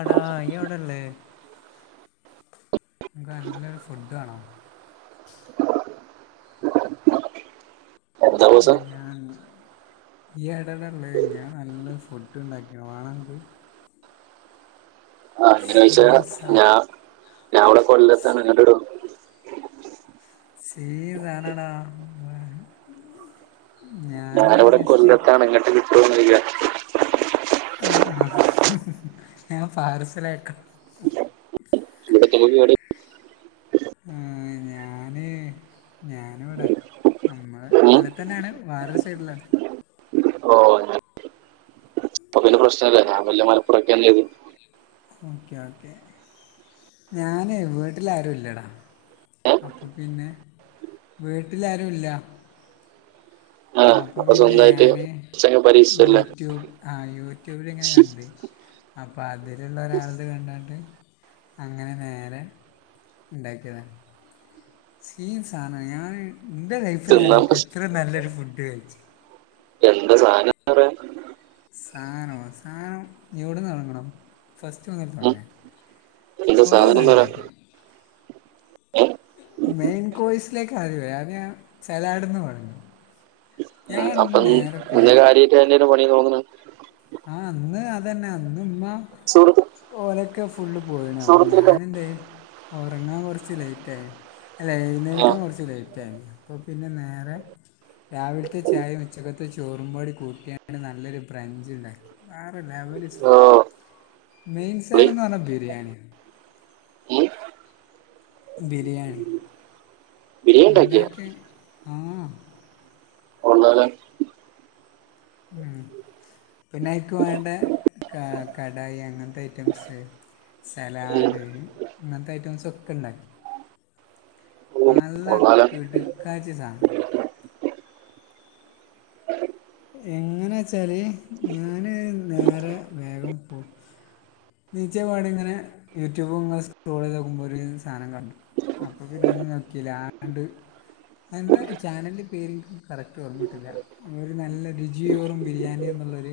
അടാ യൗടേള്ളേ? ൻക്ക് നല്ലൊരു ഫുഡ് വേണോ? [unintelligible] മ്മൂസെ. ആഹ് ഇയ്യ് എടെ ഉള്ളത് ഞാൻ നല്ല ഫുഡ് ഉണ്ടാക്കിണ വേണെൻക്ക് ആഹ് അങ്ങനെ ചോയ്ച്ചാ സീസ ഞ ഞാൻവിടെ കൊല്ലത്താണ് ട് സീൻ സാധനാടാ ഞാന് വടെ കൊല്ലത്താണ്. ഇങ്ങട്ട് [unintelligible] ല്ല. ആഹ് ആഹ് ഞാൻ പാരസലാക്കാം ഇവിടെത്തുമ്പേക്ക് കേട് വരു ആഹ്. ഞാ ഞാന് ഞാനിവടെ നമ്മ ഉം. കൊല്ലത്തെന്നെയാണ് വാറൊരു സൈഡിലാണ്. ഓഹ് ഉം അപ്പന്റെ പ്രശ്നല്ലെ ഞാൻ വല്ല മലപ്പുറൊക്കെയന്ന ചെയ്തു ഓക്കെ ഓക്കെ ഞാനെ വീട്ടിലാരു ല്ലടാ ഏഹ് അപ്പ പിന്നെ വീട്ടിലാ രുല്ല ആ അപ്പ അപ്പൊ പിന്നെ സ്വന്തമായിട്ട് ഞാന് കുറച്ചങ്ങ് പരീക്ഷിച്ചല്ലേ യൂട്യൂബ് ആയുട്യൂബി ലി ങ്ങനെ ശ്ശി, കണ്ട് അപ്പൊ അതിലുള്ള ഒരാളത് കണ്ടോണ്ട് അങ്ങനെ നേരെ ഇണ്ടാക്കിയതാ സയിം സാനാണ് ഞാൻ ന്റെ ലൈഫിൽ ആദ്യാ തിന്നാൻ യിട്ട് ഇ പ്രശ്- ത്ര നല്ലൊരു ഫുഡ് കഴിച്ച് എന്താ സാധനം പറ സാധനോ സാധനം ഇവിടെന്ന് തുടങ്ങണം ഫസ്റ്റ് വന്നൽ ഉം. തുടങ്ങ എന്താ കൊറെ സാധനം എന്ന് പറയാ സാധനണ്ടാക്കിണ് ഏഹ് മെയിൻ കോയ്സിലേക്ക് ആദ്യ വരാ ആദ്യം ഞാൻ സലാട്ന്ന് തൊടങ്ങ ഉ അപ്പം ഇന്ന് പോയി കാര്യായിട്ട് ത്തന്നെ ലെ പണി ന്ന് തോന്നണെ ആഹ് അന്ന് അതന്നെ, അന്ന് ഇമ്മ സൂറത്ത് ഓര ക്കെ ഫുള്ള് പോയിണ അപ്പൊ ഞാനെ ന്തേ ഉറങ്ങാൻ കൊ റച്ച് ലേറ്റ് ആയി അല്ല ആ എഴുന്നേൽക്കൻ കുറച്ച് ലേറ്റാ രുന്നു അപ്പൊ പിന്നെ നേരെ രാവിലത്തെ ചായയും ഉച്ചക്കത്ത ചോറുംകൂ ടി കൂട്ടിയ നല്ലൊരു ബ്രഞ്ച് ണ്ടായി വേറെലെവവ് സ ഓ മെയിൻ പുളി സാധന ന്ന് പറഞ്ഞ ബിരിയാണിആ ഉം. ബിരിയാണി ബിരിയാണി ഉണ്ടാക്കിയ എന്താക്കെ ആഹ കൊള്ളാല്ലോ ഹ്മ്മ്, പിന്നെ അയിക്ക് വേണ്ട ക കടായി അങ്ങൻത്തെ ഐറ്റംസ് ഉം. സലാഡ് ഇങ്ങൻത്തെ ഐറ്റംസൊക്കെ ഇണ്ടാക്കി. [inaudible] ന ഉം, ല്ല കൊള്ളാലോ കി ടു ക്കാ ച്ചി സാദനം എങ്ങനാ ച്ചാല് ഞാന് നേരെ വേഗം പോ നീച്ചപാടിങ്ങനെ യൂട്യൂബ് ഇങ്ങനെ സ്ക്രോളെയ്ത് നോക്കുമ്പോ ഒര് സാധനം കണ്ടു അപ്പൊ പിന്നെ ഒന്നും നോക്കീ ല ആണ്ട് അ തെ ന്താ ചാനലിന്റെ പേര് കറക്റ്റ് ഓർമ്മട്ടില്ല ഒരു നല്ല രുചിയോറും ബിരിയാണി ന്നുള്ളൊരു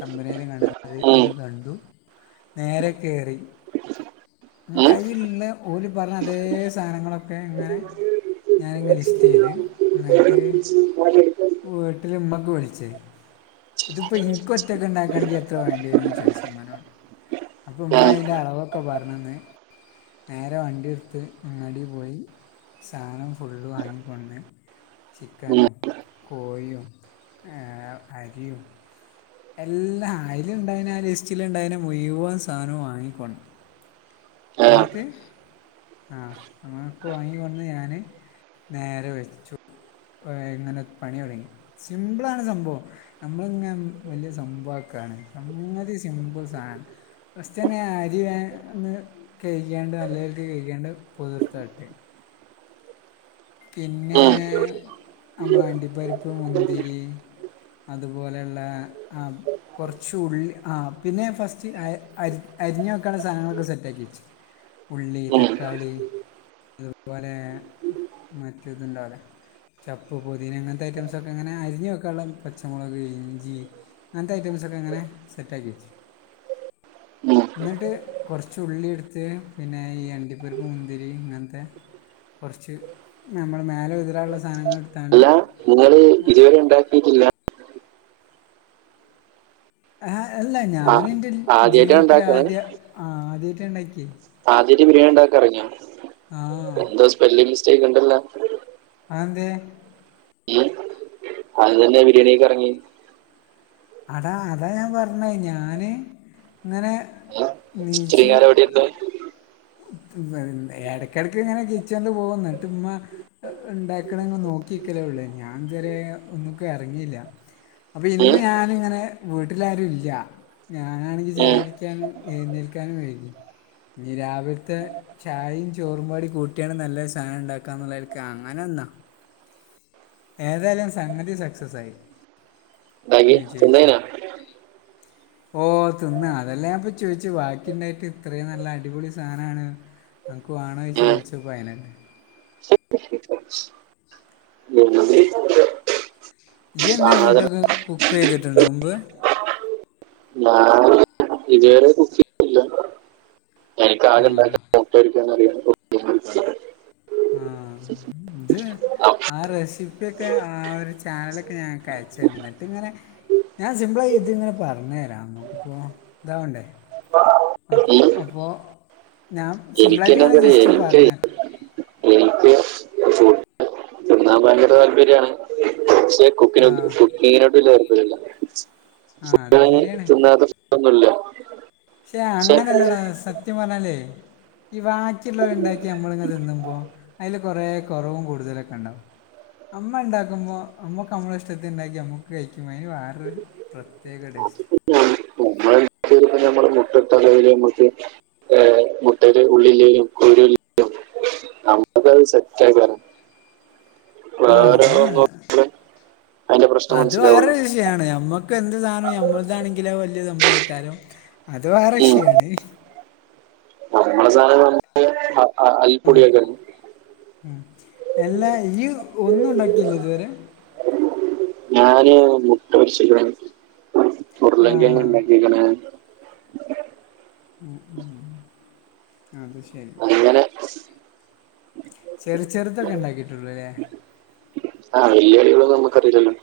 തമ്പനയില അത് ഉം, ഇത് കണ്ടു, നേരെ കേറി. ഏഹ് ഉം, അയിലിള്ള ഓര് പറഞ്ഞ അതേ സാധനങ്ങളൊക്കെ ഇങ്ങനെ ഞാനിങ് ലിസ്റ്റ് ചെയ്ത് ന്നി ട്ട് വീട്ടില ഉമ്മക്ക് വിളിച്ച് ഇതിപ്പം ഇൻക്ക് ഒറ്റക്ക് ഇണ്ടാക്കാണെങ്കിൽ എത്ര വേണ്ടി വരുംന്ന് ചോയിച്ച് ഇമ്മാനോട് അപ്പം ആ, ഉമ്മ ഇതിൻ്റെ അളവൊക്കെ പറഞ്ഞെന്ന് നേരെ വണ്ടി എടുത്ത് അങ്ങാടി പോയി സാധനം ഫുള്ള് വാങ്ങി കൊണ്ട് ഉം, ചിക്കനും കോഴിയും ആ അരി യും എല്ലാ അയിലിണ്ടായിനെ ആ ലിസ്റ്റിലിണ്ടായിനെ മുഴയുവൻ സാനവും വാങ്ങി കൊണ്ടന്ന് ആ, മത്തി ആഹ് അങ്ങനൊക്കെ വാങ്ങി വന്ന് ഞാന് നേരെ വെച്ചു. ഇങ്ങനെ പണി തുടങ്ങി സിമ്പിളാണ് സംഭവം നമ്മളിങ്ങെ വല്ല്യ സംഭവാ ക്കാണ് സംഗ തി സിമ്പിൾ സാദാണ് ഫസ്റ്റ് തന്നെ അരി ഒന്ന് കഴികി ക്യാ ണ്ട് നല്ല രീതി ക്ക് കഴികി യാ ണ്ട് പുതിർത്തായിട്ട് പിന്നെ ഉം, അമ്മളെ അണ്ടിപ്പരിപ്പ് മുന്തിരി അതുപോലെയുള്ള ആ കുറച്ച് ഉള്ളി ആ പിന്നെ ഫസ്റ്റ് അരിഞ്ഞൊക്കാനൊള്ളെ സാധനങ്ങളൊക്കെ സെറ്റാക്കി വെച്ച് ഉള്ളി, ഉം, തക്കാളി അതുപോലെ മറ്റെ ഇത്ണ്ടാവൂലെ ചപ്പ്, പൊതീന ങ്ങൻത്തെ ഐറ്റംസൊക്കെ ങ്ങനെ അരിഞ്ഞ് വെക്കാൻള്ളെ പച്ചമൊളക്, ഇഞ്ചി അങ്ങനത്തെ ഐറ്റംസോക്കെ അങ്ങനെ സെറ്റാആക്കി വച്ചു [unintelligible] എന്നിട്ട് കുറച്ച് ഉള്ളി എടുത്ത് പിന്നെ ഈ അണ്ടിപ്പരിപ്പ് മുന്തിരി ഇങ്ങനത്തെ കൊർച്ച് നമ്മള് മേലെ വിതറാൻള്ള സാനങ്ങളെട്ത്താണ്ട് [unintelligible] ഇണ്ടാക്കീട്ടില്ല. ആ അല്ല ഞാനെന്റെ ആദ്യമായിട്ടാണ് ജീവിതത്തിലാ ത്യേ ആതിയായിട്ട ഇണ്ടാക്കിയേ ആദ്യയിട്ട് ബിരിയാണിണ്ടാക്ക ഇറങ്ങ ആ എന്തോ സ്പെല്ലിങ് മിസ്റ്റെക്കുണ്ടല്ല അഹ് ന്തേ ഇവൻ അതെന്നെന്തേ ബിരിയാണി കഴിക്കാൻ എറങ്ങിയേ? അതാ, അതാ ഞാൻ പർണേ, ഞാന്ങ്ങനെ ഉം, ഇത്രയും നീച്ചൂ കാലം എവിടെ ഇരുന്നു ഉം, തിന്നൊ [unintelligible] എടക്കെട്ക്കിങ്ങനെ കിച്ചണ്ല് പോവും. ന്നട്ട്മ്മ ഇണ്ടാക്കണ ത് നോക്കിക്കലേ ഉള്ളൂ ഞാൻ ഇതരെ ഒന്നക്ക് ഇറങ്ങിയില്ല അപ്പം ഉം, ഇന്ന് ഞാനിങ്ങനെ, വീട്ടിലാരുംല്ല്യ. ഞാനാണെങ്കി ഉം, ചായുടിയ്ക്കാൻ എഴുന്നേൽക്കാനും വൈകി. ഇഞ്ഞി രാ ത്തെ ചായേം ചോറുപാടി കൂട്ടിയാണ് നല്ല സാനം ഇണ്ടാക്കാന്നുള്ള അങ്ങനെന്നാ ഏതായാലും സംഗതി സക്സസ് ആയി ഉണ്ടാക്കി വിചയിച്ച് ണ് തിന്നേനോ ഓഹ്, തിന്നാ അതെല്ലെ ഞാപ്പ ചോയിച്ചേ വാക്കിണ്ടായിട്ടിത്രയും നല്ല അടിപൊളി സാനാണ് നിൻക്ക് വേണോയ്ച്ച് ഉം. വിൾച്ച് പ്പോ [unintelligible] [unintelligible] [unintelligible] യിഎന്നേ സാധനം ഫുഡൊക്കെ കുക്കെ യ്തിട്ട്ണ്ടോ മുമ്പ്? ഞാൻ [unintelligible] ഇത് വെരെ കുക്കി ആഹ് [unintelligible] ആഹ്, ദ് ആ റെസിപ്യൊക്കെ ആ ഒര് ചാനലൊക്കെ ഞാനൻക്കയച്ചര്ണ്ട്. ന്നട്ട്ങ്ങനെ ഞാൻ സിമ്പ്ളായി ത്ങ്ങനെ പർഞ്ഞെരാ. അമുക്ക്പ്പോ താവണ്ടേ. അപ്പോ, ഉം. അപ്പോ ഞാം സിമ്പിളായിട്ട്ങ്ങനെ എനിക്കെന്നാന്നറിയോ ജസ്റ്റ് എനിക്ക് പറഞ്ഞെ. എന്നാ ഭയങ്കര താല്പര്യമാണ് പക്ഷേ കുക്കിനോ ആഹ് [unintelligible] കുക്കിങ്ങിനോട് വെല്ല്യ താല്പര്യല്ല്യ. ആഹ് അത് [unintelligible] ശരിയാണ് തിന്നാ കൊ പ്പൊന്നുല്ല്യ. ഷേ, അങ്ങനെല്ലെടാ സത്യം പർഞ്ഞാല്ലേ ഈ വാക്കിള്ളോര്ണ്ടാക്കി അമ്മള്ങ്ങ തിന്നുമ്പോ അയിലൊക്കെ കൊറേ കൊറവും കൂടുതലൊക്കെണ്ടാവും. അമ്മണ്ടാക്കുമ്പോ അമ്മക്ക് അമ്മടെ ഇഷ്ടത്തിന്ണ്ടാക്കി അമ്മക്ക് കയിക്കുമ്പൊ അയ്ന് വേറൊര് പ്രത്യേകടേസ്റ്റ്‌. [unintelligible] [unintelligible] ഞമ്മള് [unintelligible] പെട്ടെന്നോല് അങ്ങേട്ട് മുട്ടന്റെ ഉള്ളിലുള്ള കുരു നമുക്ക [unintelligible] ത് സെറ്റായിക്കാരം. ആഹ് അതാണ്. നോക്കുമ്പോഴേ അതിന്റെ പ്രശ്നം അത് മനസ്സിലാവുള്ളൂ വേറൊര് വിശ് യാണ്. അമ്മക്ക് എന്ത് സാനോം ഞമ്മൾതാണെങ്കില് അഅ് വല്യ സംഭവേക്കാരം, അത് വേറെ ഉം. വിഷ്യാണ്. നമ്മള് സാധാരണ ആഹ് അരിപ്പൊടിയൊക്കെ ഉം. എല്ലാ യ്യി ഒന്നുണ്ടാക്കീല്ല്യതുവെരെ. ഞാന് മുട്ട പൊരിച്ചികണ് ഉരുള ആ ങ്കെഴ്ങ്ങ് ഇണ്ടാക്കിക്കണ് ഉം, ഉം. അത് ശരി. അങ്ങനെ ചെറു ചെറുതൊക്കെ ഇണ്ടാക്കിട്ടുള്ളൂ ല്ലേ [unintelligible] നമ്മക്കറീലല്ലോ.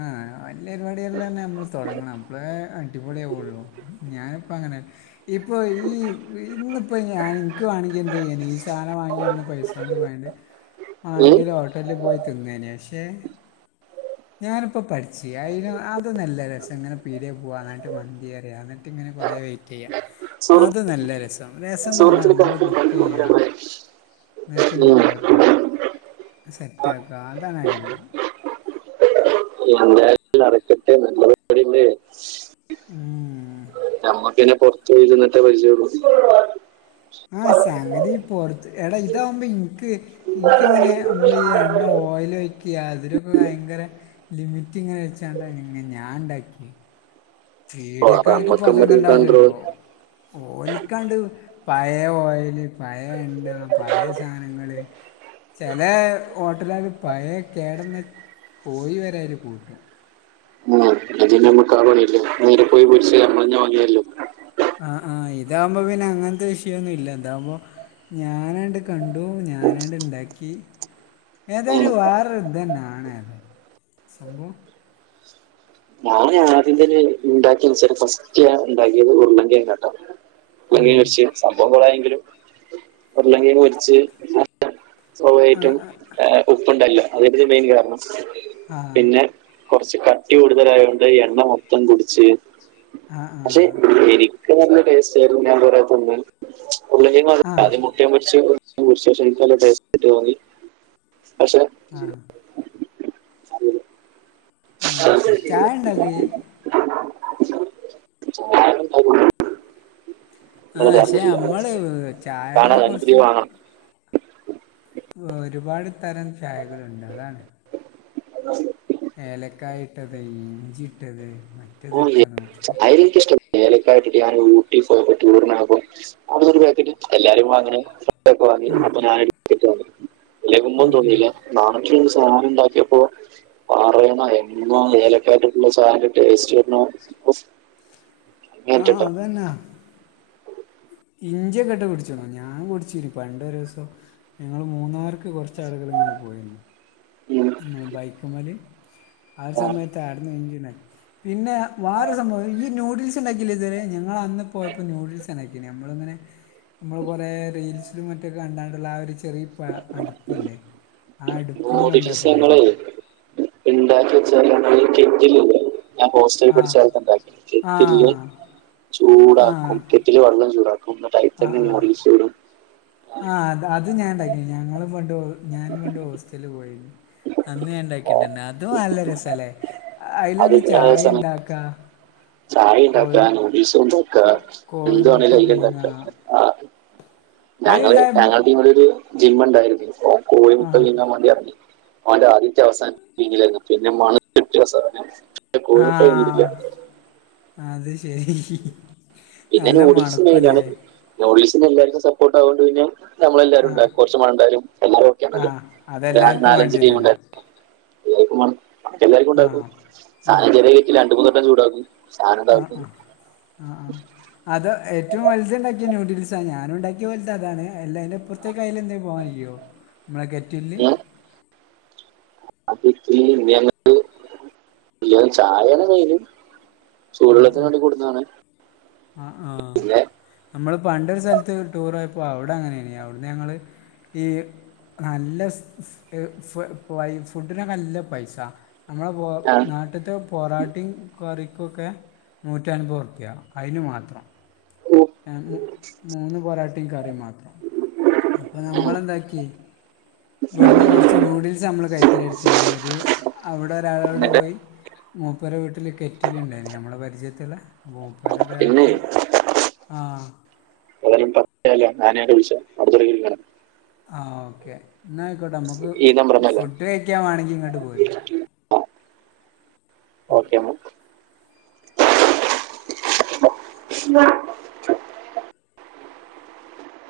ആഹ് വല്ല പരിപാടില്ലാം തന്നെ നമ്മള് തുടങ്ങണം അപ്പള അടിപൊളിയാവോള്ളൂ ഞാനിപ്പ അങ്ങനെ ഇപ്പോ ഈ ഇന്നിപ്പോ ഞാൻ എനിക്ക് വേണമെങ്കിൽ എന്ത് ചെയ്യാല് ഈ സാധനം വാങ്ങിയണെന് പൈസ. എടുത്തോണ്ട് പോയണ്ട് ഉം ആണെങ്കിൽ ഹോട്ടലിൽ പോയി തിന്നേനെ പക്ഷേ. ഞാനിപ്പോ പട്ച്ചി അയിന് അതൊന്നല്ല രസം ഇങ്ങനെ പീട്യാ പോവ എന്നിട്ട് മന്തി പറ്യാ എന്നിട്ട് ഇങ്ങനെ കൊറെ വൈ ചെയ്യാം അത് സുഹൃത്ത് നല്ല രസം രസയെന്ന് പറഞ്ഞാൽ സുഹൃത്ത് നമ്മള് കുക്ക് ചെയ്യാ. നെറ്റ് ഇങ്ങട്ട് ഉം ഓൺ ആക്കുക സെറ്റാക്കുക അതാണ് അടിപൊളി. അങ്ങനെ അല്ല അറക്കട്ടെ നല്ലത്. എവിടെയുണ്ടെ ഉം നമുക്ക് തന്നെ കുറച്ചിരുന്നിട്ട് പരിചയമുള്ള. ആഹ് സംഗതി പൊറത്ത് എടാ ഇതാവുമ്പോ ഇനിക്ക്. ഇക്കെങ്ങനെ അമ്മള് ഈ എണ്ണ ഓയലൊയ്ക്യേ അതിലൊക്കെ ഭയങ്കര ലിമിറ്റ് ഇങ്ങനെ വെച്ചാണ്ട് അങ്ങ് ഞാൻ ഉണ്ടാക്കി. ഓ അപ്പൊ പീട്യക്കാർക്ക് ഇപ്പൊ നമ്മക്ക് നമ്മുടെ അതൊന്നുംണ്ടാവുല്ലല്ലോ. കൺട്രോൾ ഓൽക്കാണ്ട് പയെ ഓയല് പയെ എണ്ണ പയെ സാനങ്ങള് ചില ഹോട്ടലുകാര് പഴയ കേടന്ന് കോഴി വരെ കൂട്ടും. ഇതി [unintelligible] നേരെ പോയി വിരിച്ച് നമ്മളന്നെ വങ്ങിയല്ലോ. ആഹ് ആഹ് ഇതാകുമ്പോ പിന്നെ അങ്ങനത്തെ വിഷയമൊന്നും ഇല്ല ഇതാവുമ്പോ. ഞാനാണ്ട് കണ്ടു ഞാനാണ്ട് ഉണ്ടാക്കി. ഉം ഏതായാലും വേറെ ഇതു തന്നെയാണ് അത് സംഭവം. ഞാൻ ആദ്യതന്നെ ഉണ്ടാക്കിനെ വച്ചാല് ഫസ്റ്റ് ഉണ്ടാക്കിയത് ഉരുളൻ കിഴങ്ങ് കേട്ടോ. ഉം അംഗീകരിച്ചു സംഭവം കൊള്ളാമെങ്കിലും ഒന്നെങ്കിൽ മൊരിച്ച്. ആഹ് സ്വാഭാവികം ആയിട്ടും ആഹ് ഉപ്പുണ്ടല്ലോ അതായിരിക്കും മെയിൻ കാരണം. ആഹ് പിന്നെ കൊറച്ച് കട്ടി കൂടുതലായുകൊണ്ട് എണ്ണ മൊത്തം കുടിച്ച്. ആഹ് അല്ലെ ആഹ് ശരിക്കും നല്ല ടേസ്റ്റ് ആയിരുന്നു ഞാൻ കൊറെ തിന്നു. ഒന്നെങ്കിൽ ആഹ് മടുത്താലെ [unintelligible] പക്ഷേ? ആഹ് [unintelligible] ആഹ് ശരി ചായ ഉണ്ടോക്കേ. [unintelligible] നല്ല ആഹ് പക്ഷെ ചാർജറില്ല നമ്മള് ചായകളെ കാണാതെ കുറച്ച്. പുതിയ വാങ്ങണം ഒരുപാട് തരം ചായകളുണ്ട് അതാണ്. ഏലക്കായ് ഇട്ടത് ഇഞ്ചി ഇട്ടത്. ഇത്തിരി തിരക്കാണോ. ആയിരിക്കും, എനിക്ക് ഇഷ്ടം ഏലയ്ക്ക ഇട്ടിട്ട് ഞാനൊരു ടീ സ്പൂൺ ഇട്ടിട്ട് ടൂർ പോകുന്നു ആർക്കോ [unintelligible] എല്ലാരും. അപ്പൊ അങ്ങനെ ഷർട്ട്‌ ഒക്കെ വാങ്ങി അപ്പൊ ഞാൻ എടുത്തിട്ട് വന്നു ഇളകുമ്പോൾ ഉം ഉം തോന്നിയില്ല. നമുക്ക്‌ ഇനി സാധനം ഉണ്ടാക്കിയപ്പോ പാറയണ എന്നോലും. കേട്ടിട്ടുള്ള സാധനം ടേസ്റ്റ് വരും. ആഹ് അതന്നെ. ഇഞ്ചിയൊക്കെ ഇട്ട് കുടിച്ചോണോ ഞാൻ കുടിച്ചിന് പണ്ടൊരു ദിവസം. ഞങ്ങൾ മൂന്നാർക്ക് കുറച്ച് ആളുകൾ ഇങ്ങനെ പോയിരുന്നു. ഉം നമ്മള് ബൈക്ക് മേലെ ആഹ് സമയത്ത് അവിടുന്ന് ഇഞ്ചിയാണ്. പിന്നെ വേറെ സംഭവം ഈ നൂഡിൽസ് ഉണ്ടാക്കില്ലേ ഇതുവരെ, ഞങ്ങൾ അന്ന് പോയപ്പോൾ നൂഡിൽസ് ഉണ്ടാക്കി നമ്മള് അങ്ങനെ. നമ്മള് കൊറെ റീൽസിലും മറ്റൊക്കെ കണ്ടാണ്ടുള്ള ആഹ് ഒരു ചെറിയ. വാ അടുപ്പല്ലേ ആഹ് അടുപ്പും കൊണ്ട്. ഇങ്ങളെ ഇണ്ടാക്കിച്ചാൽ [unintelligible] ഞാൻ ഹോസ്റ്റലിൽ ആ പഠിച്ച കാലത്ത് ഉണ്ടാക്കി ആ കെറ്റില് ആ ചൂടാക്കും കെറ്റില് വെള്ളം ചൂടാക്കും. ആ ആ [unintelligible] ആ അ അത് ഞാൻണ്ടാക്കീനീ ഞങ്ങളും പണ്ട് ഹോ ഞാനും പണ്ട് ഹോസ്റ്റൽല് പോയിന്നു അന്ന് ആ, ഞാന്ണ്ടാക്കിട്ടുണ്ട് അതും നല്ല രസാല്ലേ? അയിലെന്നെ ചായീണ്ടാക്കാ ചായയിണ്ടാക്ക, നൂഡിൽസുണ്ടാക്കാ കോഴിമുട്ട എന്തുവേണേലും പിങ്ങുക അയില്ണ്ടാക്ക ആഹാ ഞങ്ങള് അതിലുണ്ടായ ഞങ്ങളുടെ ടീമില് ഒരു ജിമ്മ ഉണ്ടായിരുന്നു അപ്പ ആ കോഴിമുക്കൽ ജിമ്മാൻ വണ്ടി ഇറങ്ങി അവന്റെ ആദ്യത്തെ അവസാനം പിന്നെ [unintelligible] മുട്ട ആഹാ വിങ്ങിയില്ല അത്ശെരി പിന്നെ നൂഡിൽസി മെയിനാണ് നൂഡിൽസ് പിന്നെല്ലാർക്കും സപ്പോർട്ട് ആണോണ്ട് പിന്നെ നമ്മളെല്ലാരും ആ ഉണ്ടായി കൊർച്ച് മഴണ്ടായാലും എല്ലാരും ആ ഓക്കെയാണല്ലോ ഒരു നാ അതെല്ലാവർക്കും നാലഞ്ച് വേണ്ടി ടീ വരുമല്ലോ മുണ്ടായിര്ന്നു [unintelligible] ആ എല്ലാർക്കുണ്ടാവൊപ്പത് ഉം. സാധനം ചെറിയ കെറ്റിലാ രണ്ട് മൂന്നട്ടം ചൂടാക്കി സാനം തെയ്ഞ് ആ ആഹാ അത് ഏറ്റവും വല്ത്ണ്ടാക്കി നൂഡിൽസാ ഞാനൊണ്ടാക്കിയ പോൽത്ത അതാണ് അല്ലാ അയിന്റെപ്പർത്തെക്ക് അയ്ലെന്തേ പോവായ്യോ? ഉം. [unintelligible] അത് ഇ [unintelligible] പിന്നെ ചായേണ് മെയിന്. സൂടുവെള്ളത്തിന് വേണ്ടി കൊട്ന്നാണേ? ആ ആഹാ ഞ്ഞമ്മള് പണ്ടൊരു സ്ഥലത്ത് ടൂറോയപ്പോ അവ്ടങ്ങനേനി അവിടുന്നങ്ങള് ഈ നല്ലെ ഫ് ഫ് എഹ് വൈ ഫുഡിനൊക്കെ നല്ല പൈസാ അമ്മളെ പൊ ഞാൻ നാട്ട്ത്തെ പൊറാട്ടീം കറിക്കൊക്കെ നൂറ്റൻപർറുപ്പ്യാ അയിന് മാത്രം ഏഹ് മൂന്ന് പൊറാട്ടിം കറിം മാത്രം അപ്പൊ നമ്മളെന്താക്കി ഇവിടുന്ന് കൊറച്ച് നൂഡിൽസമ്മള് കഴിക്കലെടുത്തീന് ഒര് അവിടെ ഒരാളോട് എന്നിട്ട് പോയി മൂപ്പരെ വീട്ടില് കെറ്റില്ണ്ടായീനി അമ്മളെ പരിചയത്ത്ള്ളെ പിന്നെ മൂപ്പര്താക്കി ആഹാ [unintelligible] ആനേടെ വിഷയം അട്ത്തരവിന്‌ കാണം. ആ ഓക്കേ ഇന്നാ അയ്കോട്ടെ അമ്മക് ഈ നമ്പർ ഒന്നല്ല ഫുഡ്ഡ് കഴി ണെങ്കി ഇങ്ങട്ട് പോര് ഓക്കെ [inaudible]